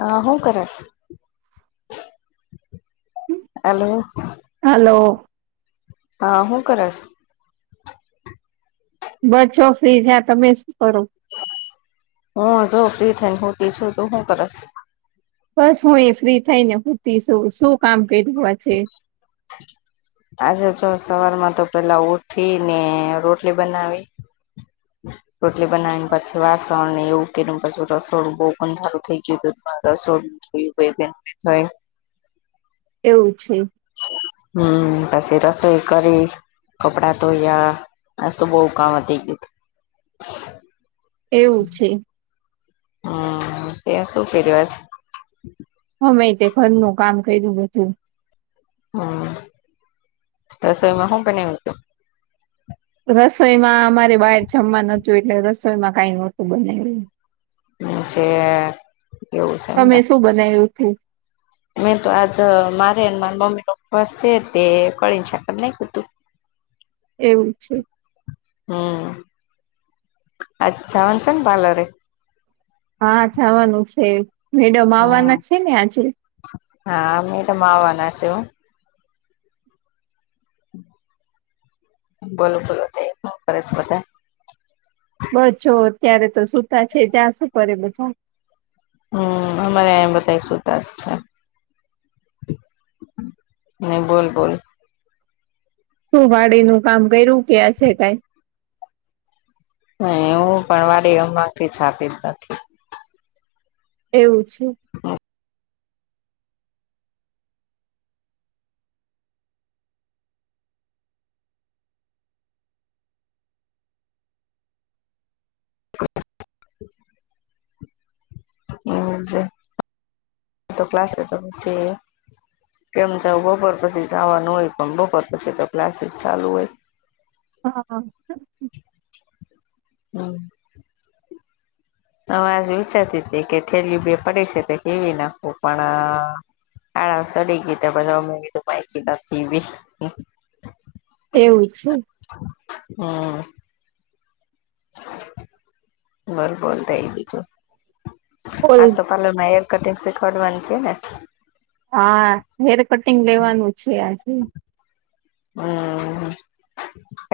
અ શું કરસ, hello.. hello. હા હું કરસ બચો ફ્રી થયા તમે શું કરો. હું જો ફ્રી થઈને હૂતી છું તો હું કરસ.. બસ હું એ ફ્રી થઈને હુતીસુ શું કામ કર્યું આજે. આજે જો સવાર માં તો પેલા ઉઠી ને રોટલી બનાવી.. રોટલી બનાવીને પછી વાસણ એવું કે પછું રસોડુ બહુ ગંધાતું થઈ ગયું હતું મા રસોડુ જોયું ભ ત્યાં થય.. એવું છે.. હમ પછી રસોઈ કરી કપડા ધોયા આજ તો બહુ કામ વધી ગીવ તું.. એવું છે.. હમ તે શું કર્યું આજ. હમે તે ઘર નું કામ કર્યું બધું.. હમ રસોઈમાં હું બનાવ્યું તો. રસોઈમાં અમારે બાર જમવા નતું એટલે રસોઈમાં કઈ નહોતું બનાયવું છે.. એવું એમને તમે શું બનાવ્યું હતું મેં તો આજ મારે મા મમ્મી નો ઉપવાસ છે તે કળીને છાકર નઈ કતું.. [inaudible] એવું છે.. હમ આજ જવાનુ સે ને પાલરે હા જાવાનું છે મેડમ હમ આવાના છે ને આજે હા મેડમ આવવાના છે હો. બોલો બોલો તે શું કરેસ બધા એ. બસ છો અત્યારે તો સૂતા છે ત્યાં સુું કરે બધા.. હમ અમારે એમ બધા સુતા છે ને બોલ બોલ સું વાડી નું કામ કરું કયાં છે ટાઈમ. એવું પણ વારી અમથી છાતી જ નથી.. એવું છે [inaudible] એવું છે. આ તો ક્લાસ ખત્મ છે. કેમ જાવ બપોર પછી જાવાનું હોય પણ બપોર પછી તો ક્લાસીસ ચાલુ હોય હા.. હમ.. હું આજ વિચારતી હતી કે થેલીું બે પડી છે તો સેવી નાખવું પણ.. હ સડી ગીતી તે બધા છા અમે બીધું પાકીી નથી બી.. એવું છે.. હમ.. બોલ બોલ તો એ બીજું ઓલ આજ તો પાલરમાં હેર કટિંગ સીખવાડવાની સે ને હા હેર કટિંગ લેવાનું છે આજે.. હમ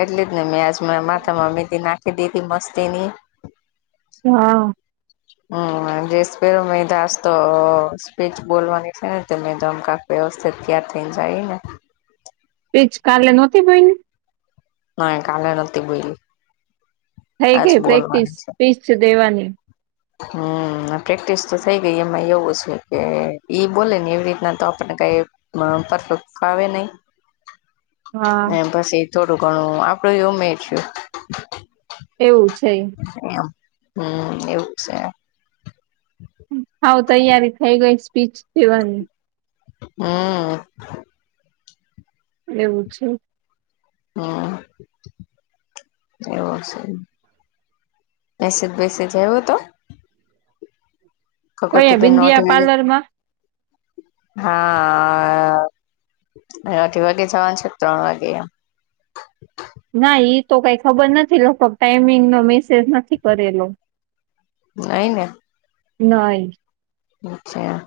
એટલી જ ને મેં આજ માથામાં મી તે નાખી દી મસ્તીની.. હા.. હમ જે સ્પેરો મેદાાસ તો સ્પીચ બોલવાની છે ને તે મેદા કા.. વ્યવસ્થિત તૈયાર થઈને જાય ને. એજ કાલે નતી બની, હ કાલે નતી બોલી, થઈ ગઈ પ્રેક્ટિસ સ્પીચ દેવાની, હમ્મ પ્રેક્ટિસ તો થઈ ગઈ એમાં એવું છે કે ઈ બોલે ને એવી રીતના તો આપણને કાઈ, માં પરફેક્ટ ફાવે નહી. [inaudible] બસ એ થોડું ઘણું આપીએ અમે છે. એવું છે ઈમ, એમ હમ્મ એવું છે. [inaudible] હઓ તૈયારી થઈ ગઈ સ્પીચ દેવાની. હં.. એવું છે. હા. એવો છે મેસેજ બેસેજ આયવો તો, કયા કંકોત્રી નોટ બિંદિયા મેની પાર્લરમાં હા... અ અઢી વાગે જવાન છે ત્રણ વાગે, ના ઈ તો કઈ ખબર નથી લગભગ ટાઈમિંગ નો મેસેજ નથી કરેલો. નઈ ને, નઈ, અચ્છા.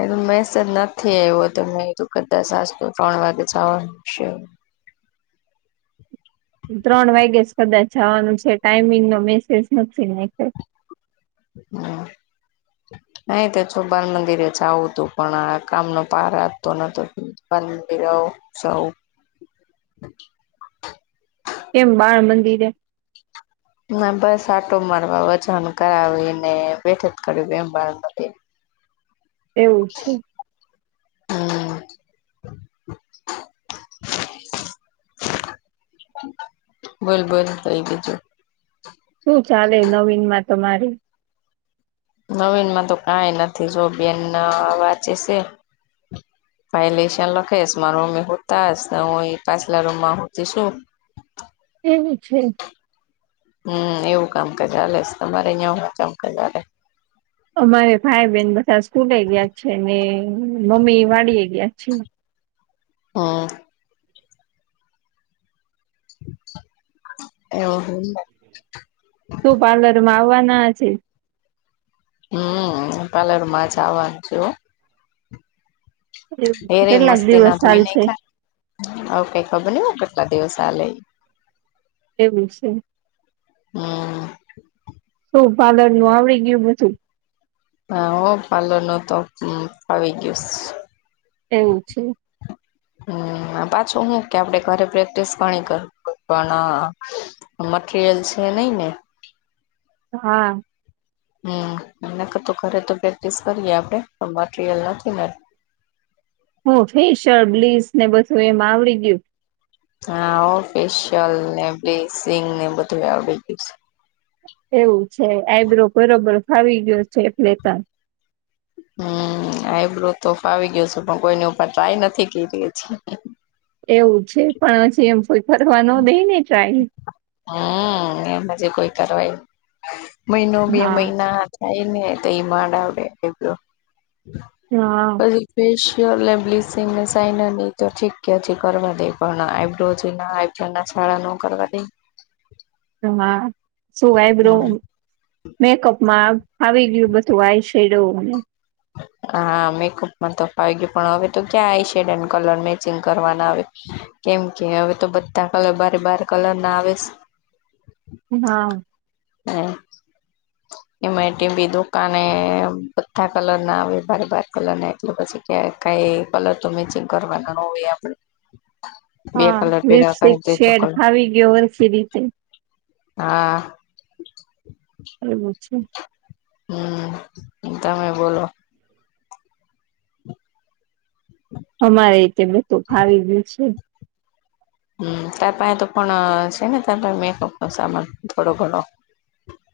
એ મેસેજ નથી આવ્યો તો મે કીધું કદાચ આજ તો ત્રણ વાગે જાવાનું છે. ત્રણ વાગે જ કદાચ જવાનું છે, ટાઈમિંગ નો મેસેજ નથી નાખ્યો. હા. નહી તો છું બાાલ મંદિરે જાવું હતું પણ આ કામનો પાર આવતો નતો પન દીઓ, સૌ, [inaudible] કેમ બાળ મંદિરે, ના બસ આટો મારવા વજન કરાવીને બેઠ કરું એમ બાળ મંદિરે, એવું છે. હમ બોલ બોલ કઈ બીજું, હુ ચાલે નવીન માં તમારે. નવીનમાં તો કાઈ નથી જો બેન અ વાંચે છે. ભાઈ લેશન લખેશ માર મમ્મી હુંતા ને હું એ પાછલા રૂમમાં હુંતી છું. એવું છે. હમ્મ એવું કામ હાલેસ તમારે અહીંયા હું કામ હાલે. અમારે ભાઈ બેન બધા સ્કૂલે ગ્યા છે ને મમ્મી વાડી ગ્યા છે. હ અ. એવું હે એમને. શું પાર્લર માં આવાના છે. હું પાર્લર મા આજ આવાની છું હો. એવું એને કેટલાક મસ્તી દિવસ ના ધોઈ હાલ છે નાઇખા હવે કઈ ખબર નઈ હો કેટલા દિવસ હાલે ઈ. એવું છે. હમ્મ. શું પાર્લર નું આવડી ગ્યું બધું. હા હો પાર્લર નું તો હમ્મ ફાવી ગ્યુંસ. એવું છે. હમ્મ પાછો હું કે આપડે ઘરે પ્રેક્ટિસ ઘણી કર પણ. મટરિયલ છે નઈ ને. હા. હમ નકર તો ઘરે તો પ્રેક્ટિસ કરીએ આપડે પણ મટીરિયલ નથી ને. હું ફેેશિયલ બ્લીચ ને બધું એમ આવડી ગયું. હા ફેશિયલ ને બ્લીસિંગ ને બધું આવડી ગયું છે. એવું છે આઈબ્રો બરોબર ફાવી ગયો છે એટ લેેતા. હમ આઈબ્રો તો ફાવી ગયો છે પણ કોઈને ઉપર ટ્રાય નથી કરી હજી. એવું છે પણ હજી એમ કોઈ કરવા નો દેય ને ટ્રાય. હમ એમ જે કોઈ કરવાય મહિનો બે હા મહિના. થાય નહી તોઈ માંડ આવડે આઈબ્રો. હા. પછી ફેશિયલ બ્લીસિંગ ને સાઇન ની તો ઠીક ક્યાથી કરવા દે પણ આઈબ્રોઝ. ના ચાળા ન કરવા દઈ. હા શું આઈબ્રું મેકઅપમાં ફાવી ગયું બધું આય છે. [unintelligible] હા મેકઅપમાં તો ફાવી ગયું પણ હવે તો ક્યાં eye shade and colour matching કરવાના આવે. કેમ કે હવે તો બધા કલર બારે બાર કલર ના આવે સે. હા. હ એમાં તી બી દુકાને બધા. કલર ના આવે બારે બાર કલર ના એટલે પછી ક કઈ કલર તો મેચિંગ કરવાના નો હોય આપણે. હા લિપસ્ટિક કરી ત્રીજો શેડ કલર ફાવી ગયો હરખી રીતે. હા. એવુ છે. હમ તમે બોલો. અમારે તે બધું ફાવી ગયું છે. હમ ત પા તો પણ છે ને ત મેકઅપ સામાન થોડો ઘણો.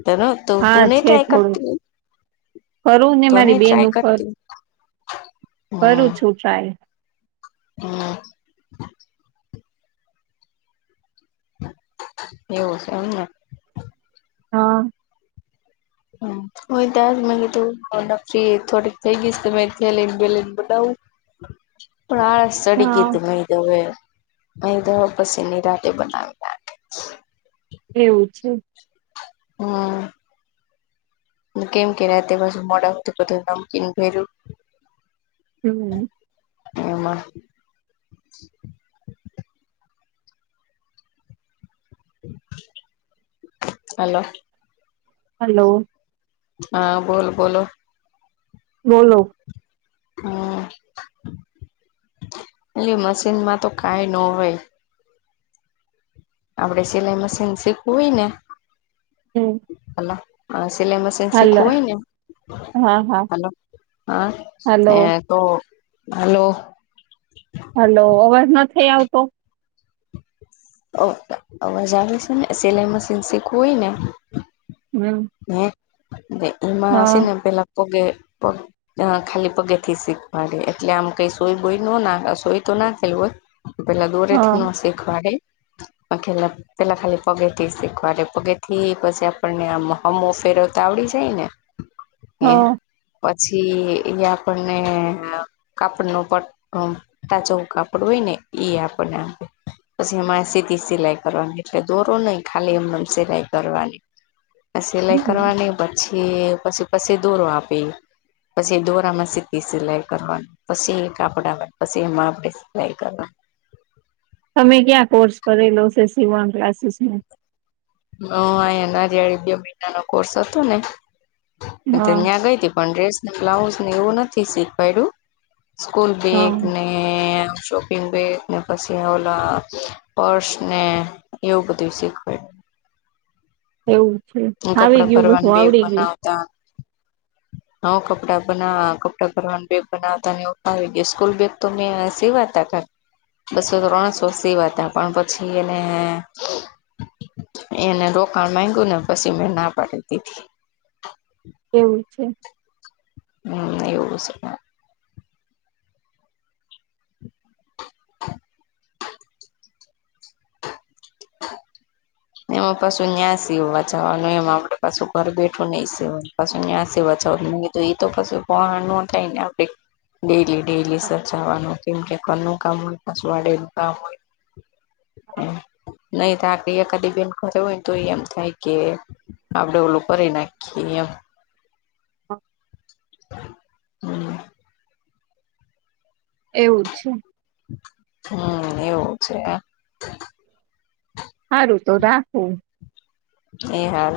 ત ન તો તું હા નહી છે ટ્રાય થોડું કરતી. કરું ને તો મારી નહી બેન ટ્રાય ઉપર કરતી કરું હમ. છું ટ્રાય. હમ. એવું છે એમને. હા. હમ. હ ત્યાં જ મગ ત ફ્રી થોડીક થઈ ગઈસ ત થેલીનેલીને બલાવું પળસ સડી હા ગીધું મહીદવે મહીદવ પછી નિરાતે બનાવી નાખે એવું છે. હમ કેમ કે્યા તે પાછુ મોડા તોું બધું નમકીન ભેર્યું હમ એમાં હલો હલો હા બોલ બોલો બોલો હમ એલે મશીન માં તો કઈ ન હોય આપડે સિલાઈ મશીન શીખવું હોય ને હમ અલા હ સિલાઈ મશીન શીખવું હલો હોય ને હા હા હલો હા હલો તો હલો હલો અવાજ નથી થઈ આવતો અવાજ આવે છે ને સિલાઈ મશીન શીખવું હોય ને હમ હ એમાંશે હા ને પેલા પગેગ અ ખાલી પગે થી શીખવાડે એટલે આમ કઈ સોય બોય ન ના સોય તો નાખેલ હોય પેલા હા દોરેથી ન શીખવાડે લા પેલા ખાલી પગેથી શીખવાડ પગેથી પછી આપણને આ અમો ફેરો તો આવડી જાય ને એ હા પછી એ આપણને કાપડ નું પ હમ તાચોૌ કાપડ હોય ને એ આપણને આપે પછી એમાં સીધી સિલાઈ કરવાની એટલે દોરો નહી ખાલી હમ સિલાઈ કરવાની સિલાઈ હમ. કરવાની પછી પછી પછી દૂરો આપી પછી દોરા માં સીકી સિલાઈ કરવાની પછી એક આપડા આવેય પછી એમાં આપણેે સિલાઈ કરવા તમે ક્યાં કોર્સ કરેલો છે સવાન ક્લાસીસ ન હ અહીંયા નરિયાળી બે મહિના ન કોર્સ હતો ને હા ત્યાં ગઈ હતી પણ ડ્રેસ ને બ્લાઉઝ ને એવું નથી શીખવાયલું સ્કૂલ બે હા એકને શોપિંગ બે ને પછી ઓલા પર્સ ને એવું બધિવ શીખ એવું છે કપડા આવી ગયું ભરવાનું બધું બે આવડી ગયું નાતા હ કપડાં બના કપડાં ભરવાનું બેગ બનાવતા નેાવ ગયા સ્કૂલ બેગ તોને સેવાતા ખર બસો ત્રણસો સીવા હતા પણ પછી એને એને રોકાણ માંગ્યું ને પછી મેં ના પાડી દીધી એવું છે હ યોગસ એમાં પાછું ન્યાં સીવવા જવાનું એમ આપે પાછું ઘર બેઠું નહીિ સીવાય પા ં સવા ન એ તો પી ન થાય ને આપે ડેલી ડેલી હા, સચાવવાનું કેમ કે કોનું કામ હોય પાછ વાડેલું કામ હોય હા નહી તો આ એક કદી બેન ખરે હોયને તો એમ થાય કે આપડે ઓલું કરી નાખીએ એમ હા, હમ એવું છે હમ એવું છે હારું તો રાખું એ હાલ